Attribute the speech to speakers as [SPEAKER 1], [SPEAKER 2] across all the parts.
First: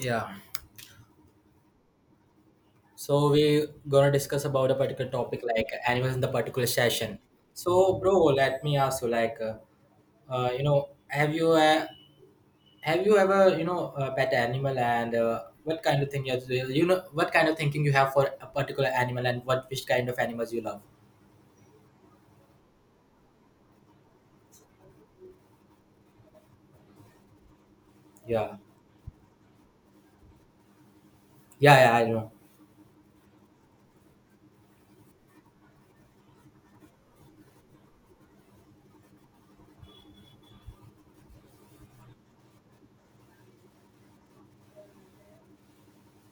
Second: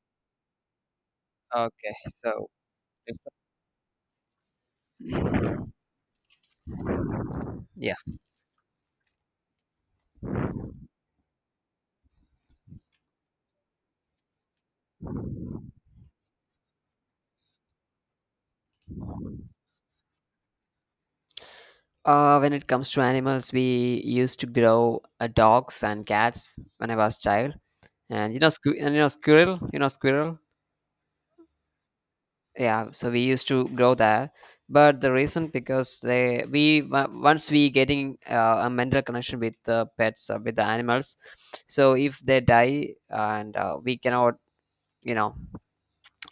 [SPEAKER 1] Yeah,
[SPEAKER 2] Okay, so
[SPEAKER 1] so
[SPEAKER 2] it's-
[SPEAKER 1] we gonna discuss about a particular topic like animals in the particular session. So,
[SPEAKER 2] yeah.
[SPEAKER 1] bro, let me ask you, like, you know, have you ever, you know, pet animal and what kind of thing you have to, you know, what kind of thinking you have for a particular animal and what which kind of animals you love?
[SPEAKER 2] When it comes to animals, we used to grow dogs and cats when I was child, and
[SPEAKER 1] Yeah,
[SPEAKER 2] squirrel, squirrel.
[SPEAKER 1] yeah, yeah, I know.
[SPEAKER 2] Yeah, so we used to grow there, but the reason because once we getting a mental connection with the pets with the animals, so if they die and we cannot, you know,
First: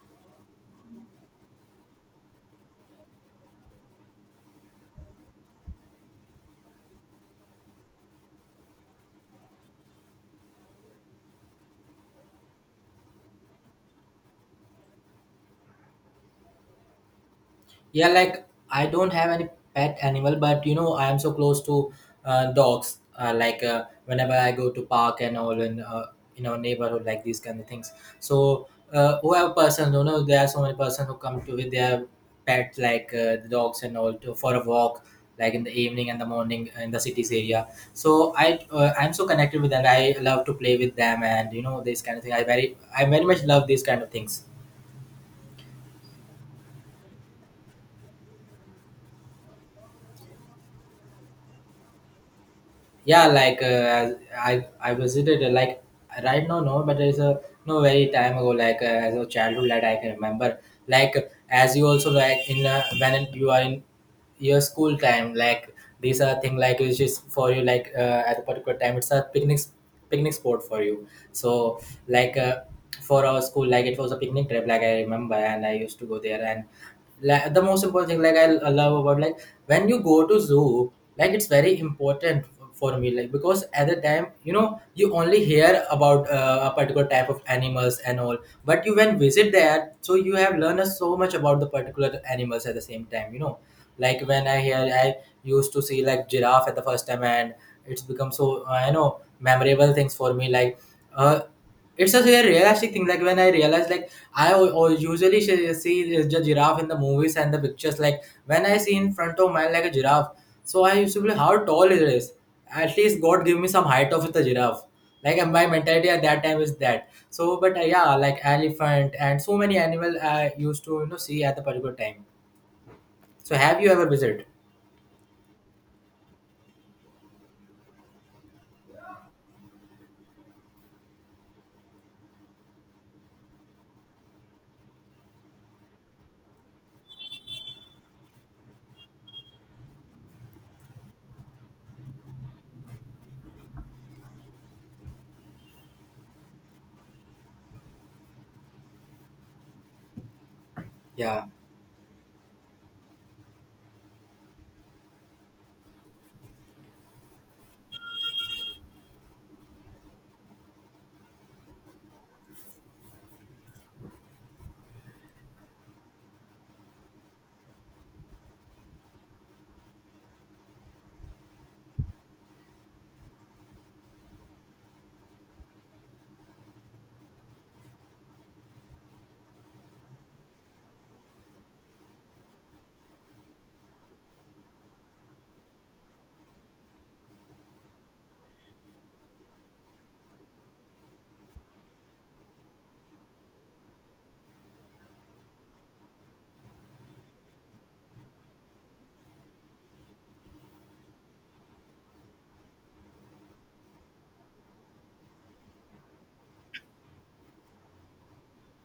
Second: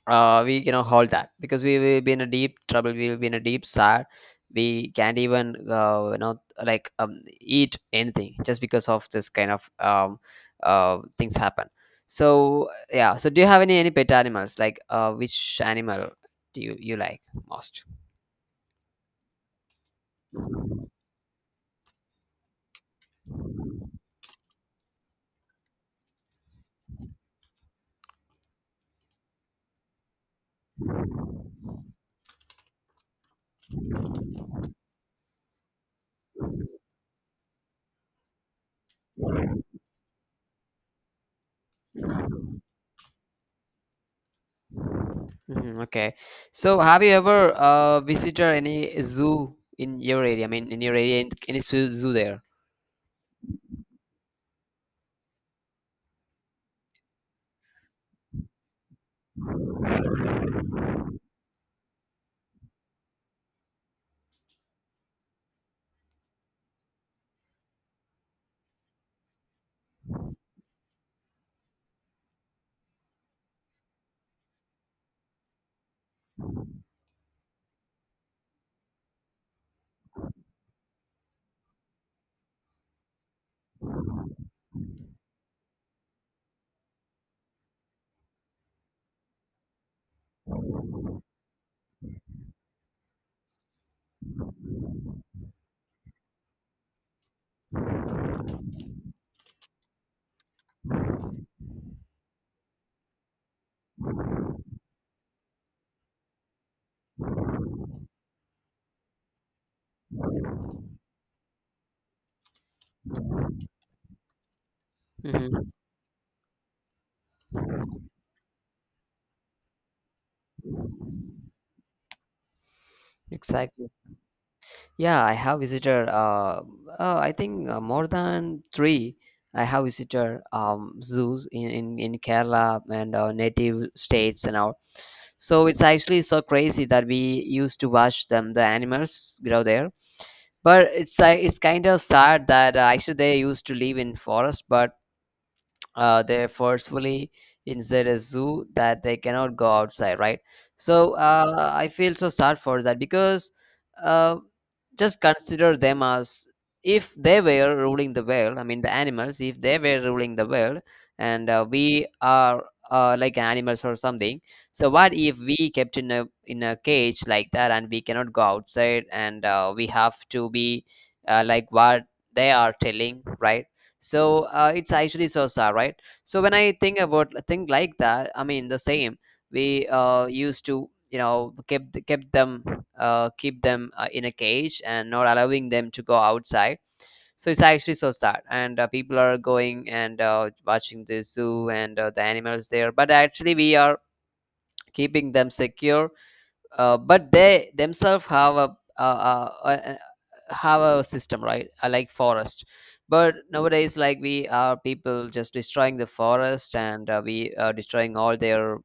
[SPEAKER 2] we cannot hold that because we will be in a deep trouble. We will be in a deep sad. We can't even, like eat anything just because of this kind of things happen. So yeah. So do you have any pet animals? Like, which animal do you like most?
[SPEAKER 1] Yeah, like I don't have any pet animal, but you know, I am so close to dogs. Like whenever I go to park and all in our neighborhood, like these kind of things. So whoever person, you know, there are so many person who come to with their pet, like the dogs and all, to, for a walk, like in the evening and the morning in the cities area. So I'm so connected with them. I love to play with them, and you know, this kind of thing. I very much love these kind of things.
[SPEAKER 2] Hmm, okay. So have you ever visited any zoo in your area? I mean, in your area, any zoo there?
[SPEAKER 1] Yeah, like I visited like right now no, but there's a no very time ago, like as a childhood that I can remember, like as you also, like in when you are in your school time, like these are thing like which is for you, like at a particular time it's a picnic spot for you. So like for our school, like it was a picnic trip, like I remember and I used to go there. And like the most important thing, like I love about, like when you go to zoo, like it's very important for me, like because at the time, you know, you only hear about a particular type of animals and all, but you when visit there, so you have learned so much about the particular animals. At the same time, you know, like when I hear, I used to see like giraffe at the first time, and it's become so you know, memorable things for me. Like, uh, it's a very realistic thing. Like when I realize, like I see the giraffe in the movies and the pictures. Like when I see in front of mine like a giraffe, so I used to be like, how tall it is. At least God give me some height of the giraffe. Like, and my
[SPEAKER 2] Hmm.
[SPEAKER 1] mentality at that time is that. So, but yeah, like elephant and so many animal I used to, you know, see at the particular time. So, have you
[SPEAKER 2] Exactly.
[SPEAKER 1] ever visited?
[SPEAKER 2] Yeah, I have visited. I think more than three. I have visited zoos in Kerala and native states and all. So it's actually so crazy that we used to watch them, the animals grow there. But it's kind of sad that actually they used to live in forest, but they're forcefully inside a zoo that they cannot go outside, right? So
[SPEAKER 1] yeah
[SPEAKER 2] I feel so sad for that because uh, just consider them as if they were ruling the world. I mean, the animals, if they were ruling the world, and we are like animals or something. So what if we kept in a cage like that and we cannot go outside and we have to be like what they are telling, right? So it's actually so sad, right? So when I think like that, I mean, the same we used to, you know, kept kept them keep them in a cage and not allowing them to go outside. So it's actually so sad, and people are going and watching the zoo and the animals there, but actually we are keeping them secure, but they themselves have a have a system, right? Like forest. But nowadays, like, we are people just destroying the forest, and we are destroying all their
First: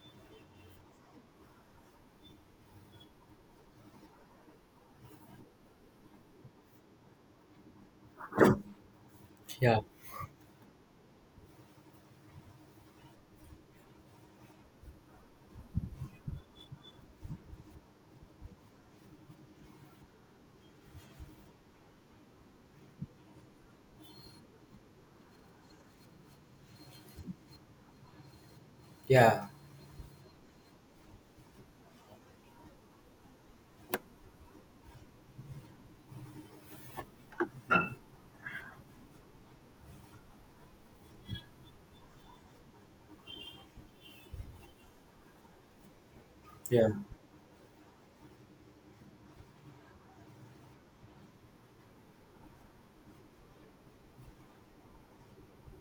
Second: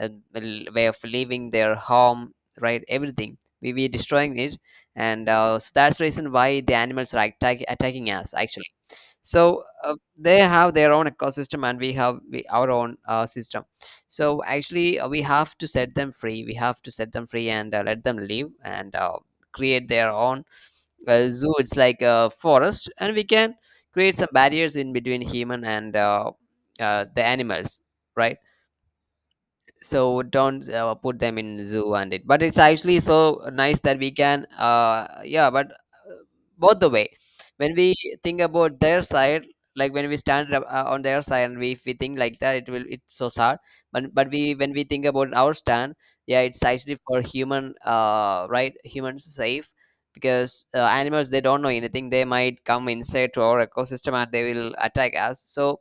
[SPEAKER 2] uh, way of living, their home, right? Everything we destroying it. And so that's the reason why the animals are attacking us actually. So
[SPEAKER 1] yeah
[SPEAKER 2] they have their own ecosystem, and we have our own system. So actually we have to set them free. We have to set them free, and let them live, and create their own zoo. It's like a forest, and we can create some barriers in between human and the animals, right?
[SPEAKER 1] yeah
[SPEAKER 2] So don't put them in zoo. And it, but it's actually so nice that we can, uh, yeah. But uh, both the way, when we think about their side, like when we stand up, on their side, and we, if we think like that, it will, it's so sad. But we, when we think about our stand, yeah, it's
[SPEAKER 1] yeah.
[SPEAKER 2] actually for human, uh, right, humans safe. Because animals, they don't know anything. They might come inside to our ecosystem and they will attack us. So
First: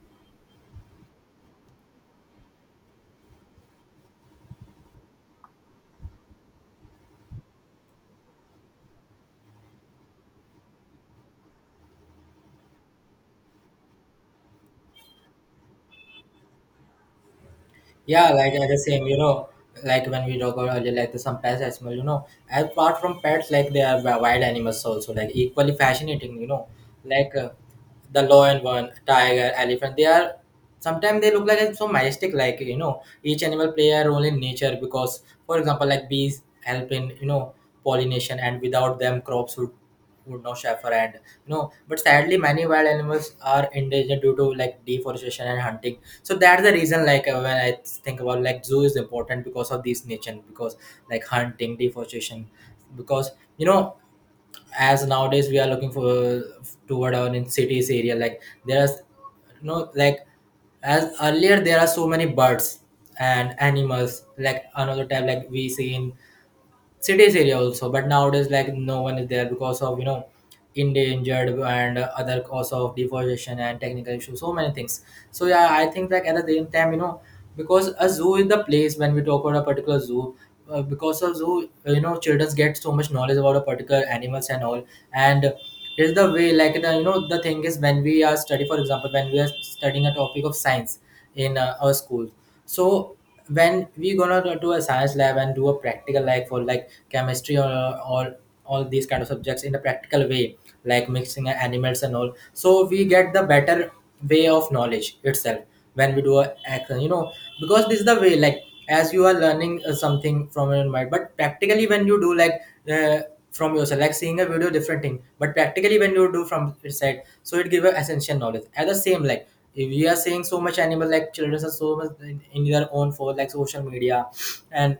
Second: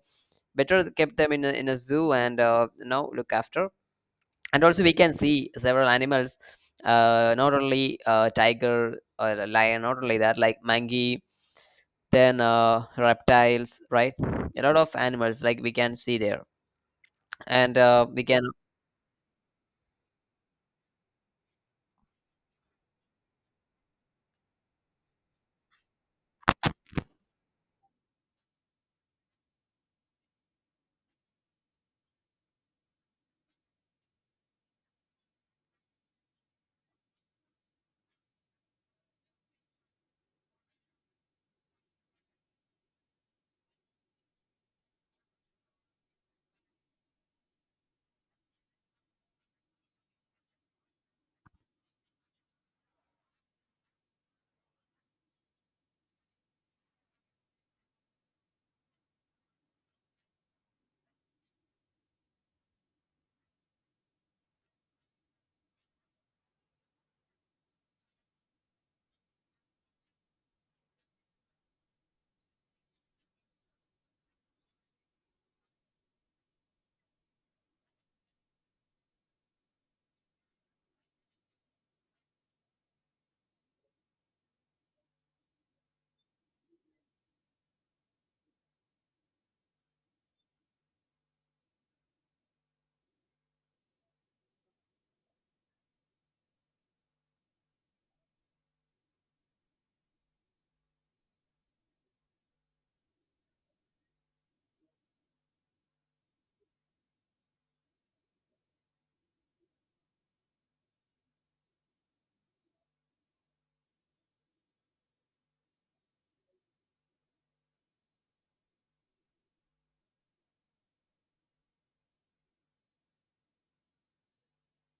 [SPEAKER 2] better keep them in a zoo, and you know, look after. And also we can see several animals, not only tiger or a lion, not only that, like monkey, then reptiles, right? A lot of animals like we can see there. And we
[SPEAKER 1] Yeah,
[SPEAKER 2] can,
[SPEAKER 1] like I the same, you know, like when we talk about earlier, like the some pets as well, you know, apart from pets, like they are wild animals also, like equally fascinating, you know, like the lion one, tiger, elephant, they are sometimes they look like it's so majestic, like you know, each animal play a role in nature because, for example, like bees help in, you know, pollination, and without them, crops would not suffer. And you know, but sadly, many wild animals are endangered due to like deforestation and hunting. So that's the reason, like when I think about like zoo is important because of this nature, because like hunting, deforestation, because, you know, as nowadays we are looking for toward our in cities area, like there's, you know, like, as earlier there are so many birds and animals, like another type, like we see in cities area also, but nowadays like no one is there because of, you know, endangered and other cause of deforestation and technical issues, so many things. So yeah, I think like at the same time, you know, because a zoo is the place, when we talk about a particular zoo, because of zoo you know, children get so much knowledge about a particular animals and all. And is the way like the, you know, the thing is, when we are study, for example, when we are studying a topic of science in our school. So when we gonna do a science lab and do a practical, like for like chemistry or or all these kind of subjects in a practical way, like mixing animals and all, so we get the better way of knowledge itself when we do a action, you know, because this is the way, like as you are learning something from your mind, but practically when you do, like uh, from yourself, like seeing a video different thing, but practically when you do from your side, so it give a essential knowledge at the same. Like, if we are seeing so much animal, like children are so much in their own for like social media and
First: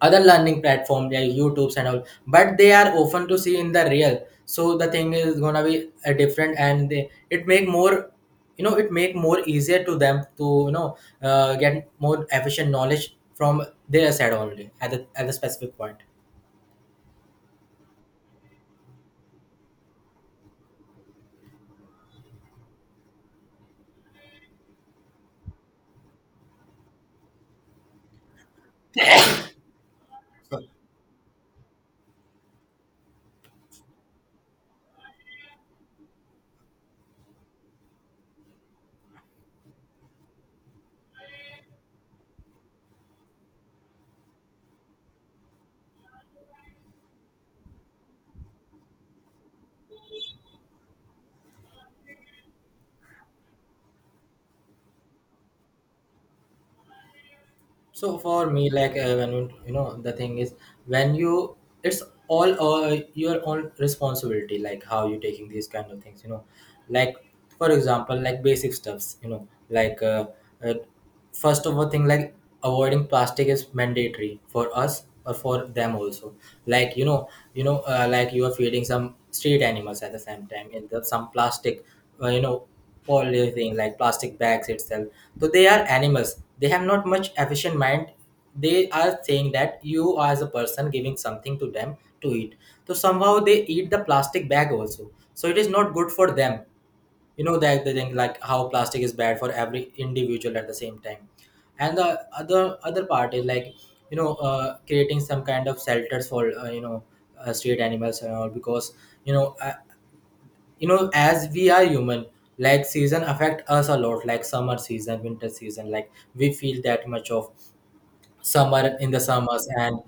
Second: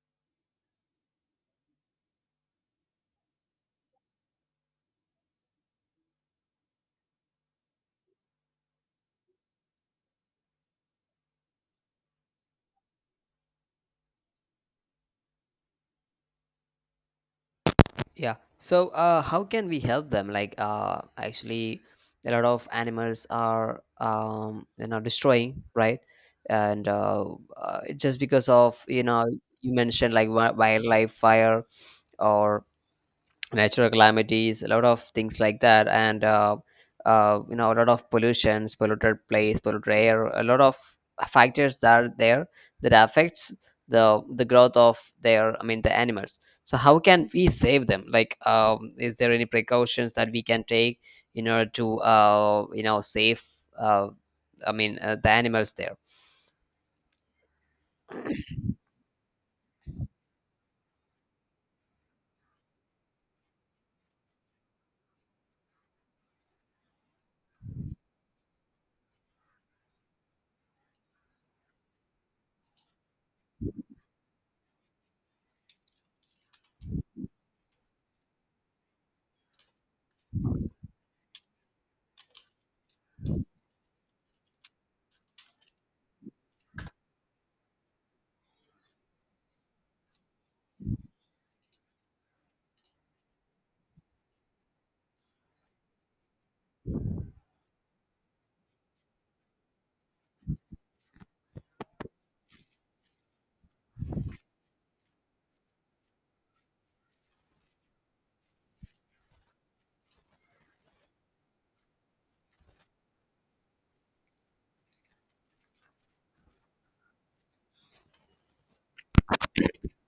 [SPEAKER 1] other learning platform like youtubes and all, but they are often to see in the real. So the thing is gonna be different, and they it make more, you know, it make more easier to them to, you know, get more efficient knowledge from their side only at at the specific point.
[SPEAKER 2] yeah. So how can we help them? Like, actually a lot of animals are, you know, destroying, right? And just because of, you know, you mentioned like wildlife fire or natural calamities, a lot of things like that, and you know, a lot of pollutions, polluted place, polluted air, a lot of factors that are there that affects the growth of their, I mean, the animals. So how can we save them? Like, is there any precautions that we can take in order to, you know, save, uh, I mean, the animals there?
[SPEAKER 1] So for me, like when you know, the thing is, when you, it's all your own responsibility, like how you taking these kind of things, you know, like for example, like basic stuffs, you know, like uh, first of all thing, like avoiding plastic is mandatory for us or for them also, like you know, like you are feeding some street animals at the same time in the some plastic, you know, for living, like plastic bags itself. So they are animals, they have not much efficient mind, they are saying that you as a person giving something to them to eat, so somehow they eat the plastic bag also, so it is not good for them. You know that the thing like how plastic is bad for every individual at the same time. And the other part is like, you know, creating some kind of shelters for, you know, street animals and all, because you know, as we are human, like season affect us a lot, like summer season, winter season, like we feel that much of summer in the summers, and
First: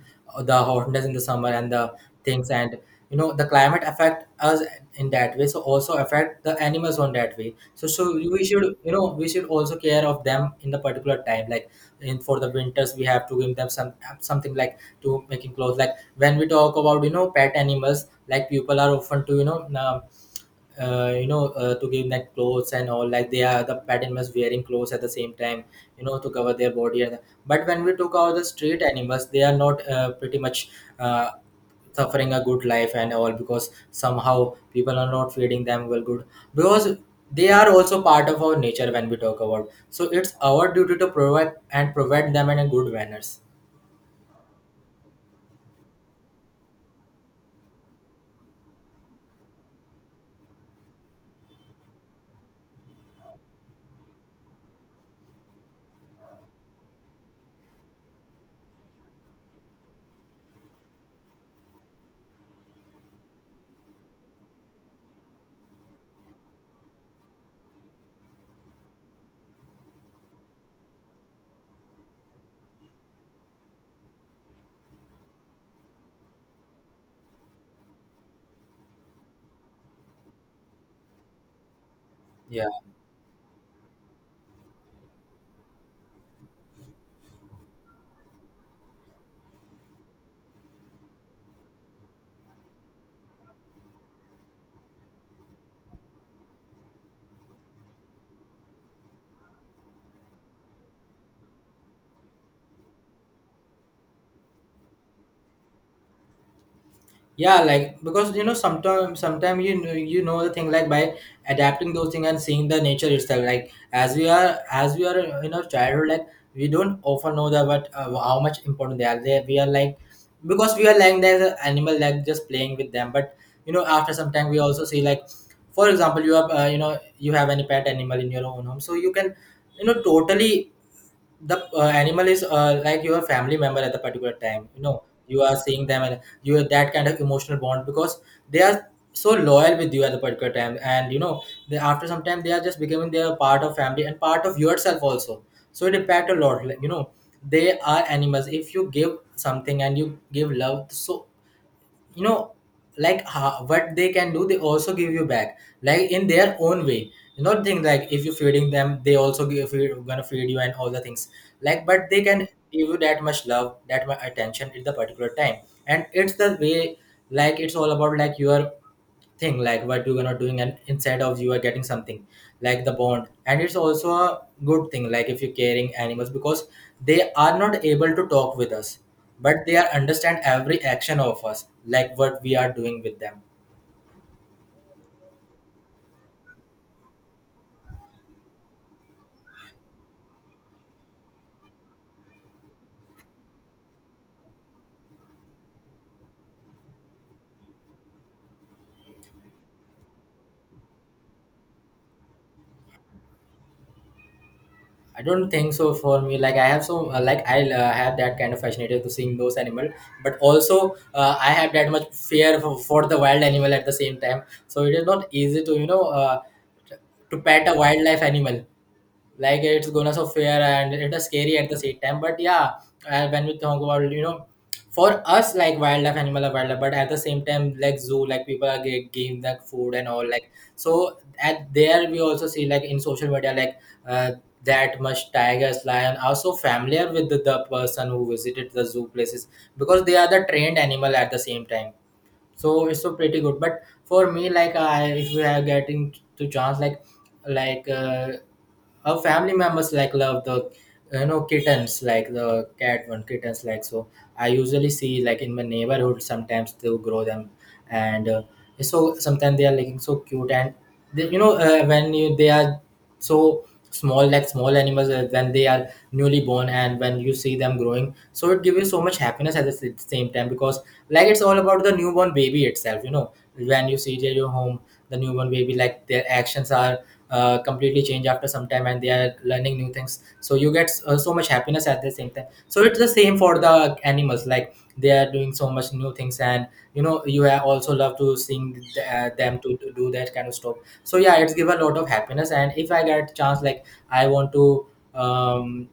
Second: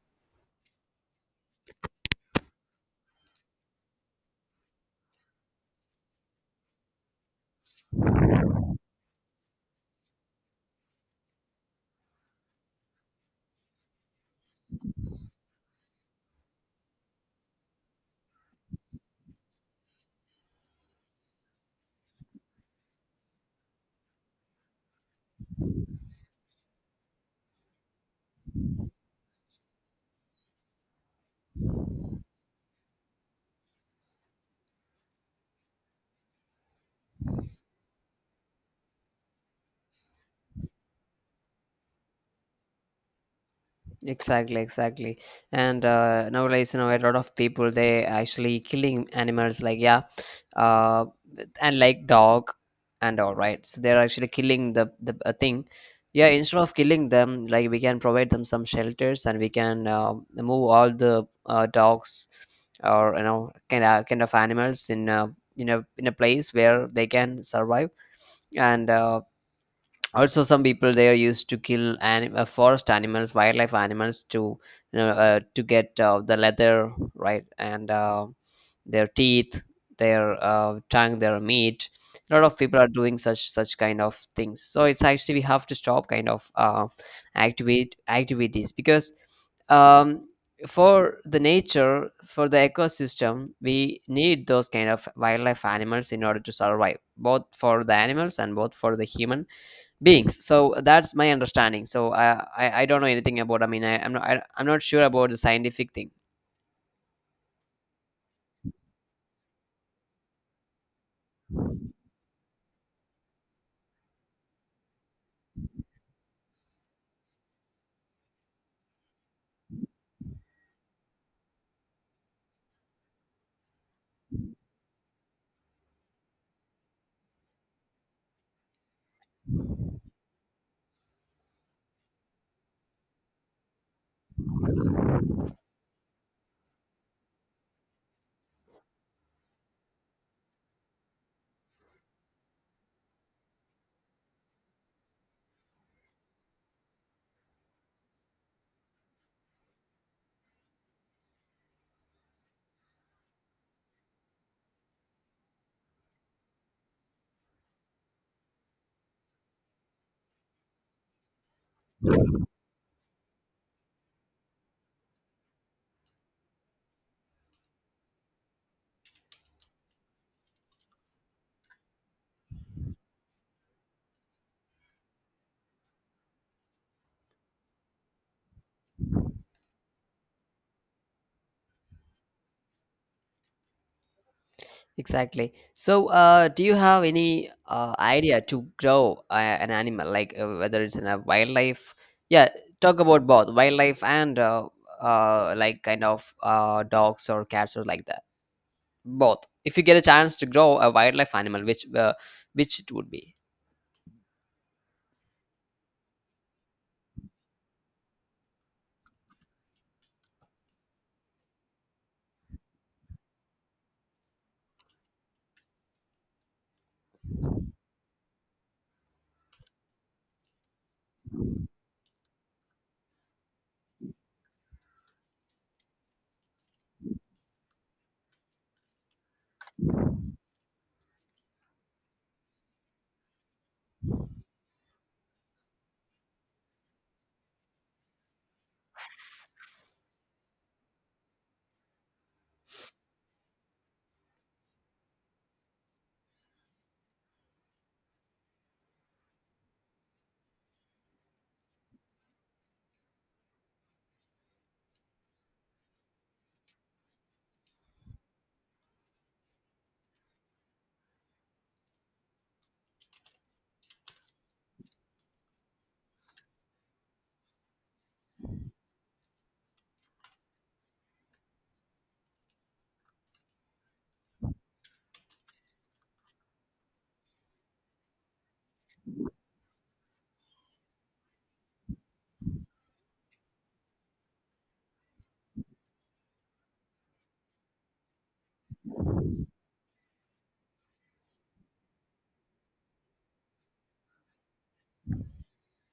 [SPEAKER 1] the hotness in the summer and the things. And you know, the climate affect us in that way, so also affect the animals on that way. So we should, you know, we should also care of them in the particular time, like in for the winters we have to give them some something, like to making clothes. Like when we talk about, you know, pet animals, like people are often to, you know, you know, to give them clothes and all, like they are the pet animals wearing clothes at the same time, you know, to cover their body. But when we took out the street animals, they are not pretty much uh, suffering a good life and all, because somehow people are not feeding them well good, because they are also part of our nature when we talk about. So it's our duty to provide and provide them in a good manners.
[SPEAKER 2] Exactly, exactly. And nowadays, you know, a lot of people, they actually killing animals like, yeah, uh, and like dog and all, right? So they're actually killing the thing. Yeah, instead of killing them, like, we can provide them some shelters, and we can move all the dogs or, you know, kind of animals in a place where they can survive. And also some people there used to kill forest animals, wildlife animals, to, you know, to get the leather, right? And their teeth, their tongue, their meat. A lot of
[SPEAKER 1] Yeah,
[SPEAKER 2] people are doing such kind of things. So it's actually we have to stop kind of, activate activities, because, um, for the nature, for the ecosystem, we need those kind of wildlife animals in order to survive, both for the animals and both for the human beings. So that's my understanding. So I don't know anything about, I mean, I'm not sure about the scientific thing.
[SPEAKER 1] yeah, like because you know, sometimes you know, the thing, like by adapting those things and seeing the nature itself, like as we are in our childhood, like we don't often know that what how much important they are, they we are, like because we are like the animal, like just playing with them. But you know, after some time we also see, like, for example, you have you know, you have any pet animal in your own home, so you can, you know, totally the animal is like your family member at the particular time, you know, you are seeing them, you have that kind of emotional bond because they are so loyal with you at the particular time. And you know, they, after some time they are just becoming their part of family and part of yourself also. So it impact a lot, like, you know, they are animals, if you give something and you give love, so you know, like ha what they can do, they also give you back, like in their own way. You not think like if you're feeding them they also give you gonna feed you and all the things, like but they can give you that much love, that much attention at the particular time. And it's the way, like it's all about like your thing, like what you're not doing, and instead of you are getting something, like the bond. And it's also a good thing like if you're caring animals, because they are not able to talk with us, but they are understand every action of us, like what we are doing with them.
[SPEAKER 2] Exactly. So uh, do you have any idea to grow an animal, like, whether it's in a wildlife, yeah, talk about both wildlife and, uh, like kind of, uh, dogs or cats or like that, both? If you get a chance to grow a wildlife animal, which it would be?
[SPEAKER 1] I don't think so. For me, like I have so like I have that kind of fascination to seeing those animal, but also I have that much fear for the wild animal at the same time. So it is not easy to, you know, to pet a wildlife animal, like it's gonna so fair and it is scary at the same time. But yeah, when we talk about, you know, for us, like wildlife animal are wildlife, but at the same time like zoo, like people are get game like food and all, like so at there we also see like in social media, like uh, that much tigers lion are so familiar with the person who visited the zoo places, because they are the trained animal at the same time. So it's so pretty good. But for me, like I, if we are getting to chance, like like uh, our family members like love the, you know, kittens, like the cat one kittens. Like so I usually see like in my neighborhood sometimes they grow them, and so sometimes they are looking so cute. And they, you know, when you they are so small, like small animals, when they are newly born, and when you see them growing, so it gives you so much happiness at the same time, because like it's all about the newborn baby itself, you know, when you see at your home, the newborn baby, like their actions are completely changed after some time, and they are learning new things, so you get so much happiness at the same time. So it's the same for the animals, like they are doing so much new things. And you know, you have also love to seeing them to do that kind of stuff. So yeah, it's give a lot of happiness. And if I get chance, like I want to um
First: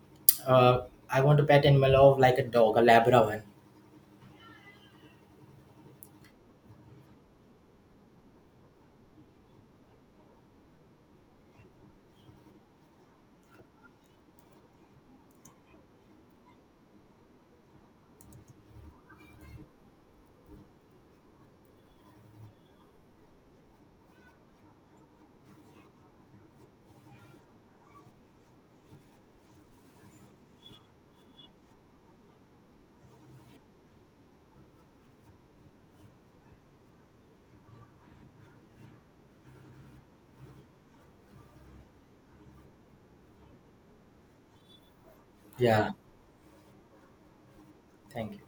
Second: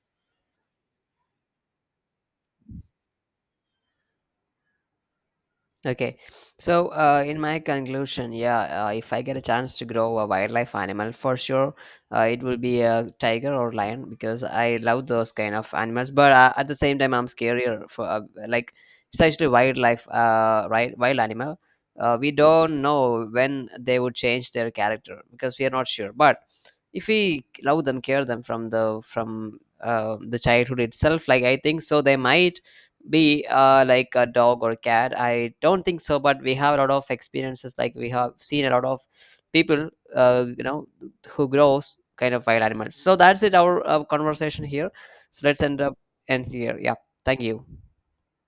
[SPEAKER 1] uh, I want to pet animal of like a dog, a labrador one.
[SPEAKER 2] Okay, so in my conclusion, yeah, if I get a chance to grow a wildlife animal, for sure, it will be a tiger or lion because I love those kind of animals. But at the same time, I'm scarier for, like, it's actually wildlife, right? Wild animal. We don't know when they would change their character because we are not sure. But if we love them, care them from the childhood itself, like, I think so, they might be like a dog or a cat. I don't think so, but we have a lot of experiences, like we have seen a lot of people, you know, who grows kind of wild animals. So that's it, our conversation here. So let's end
[SPEAKER 1] Yeah,
[SPEAKER 2] up, end here. Yeah, thank you.
[SPEAKER 1] thank you.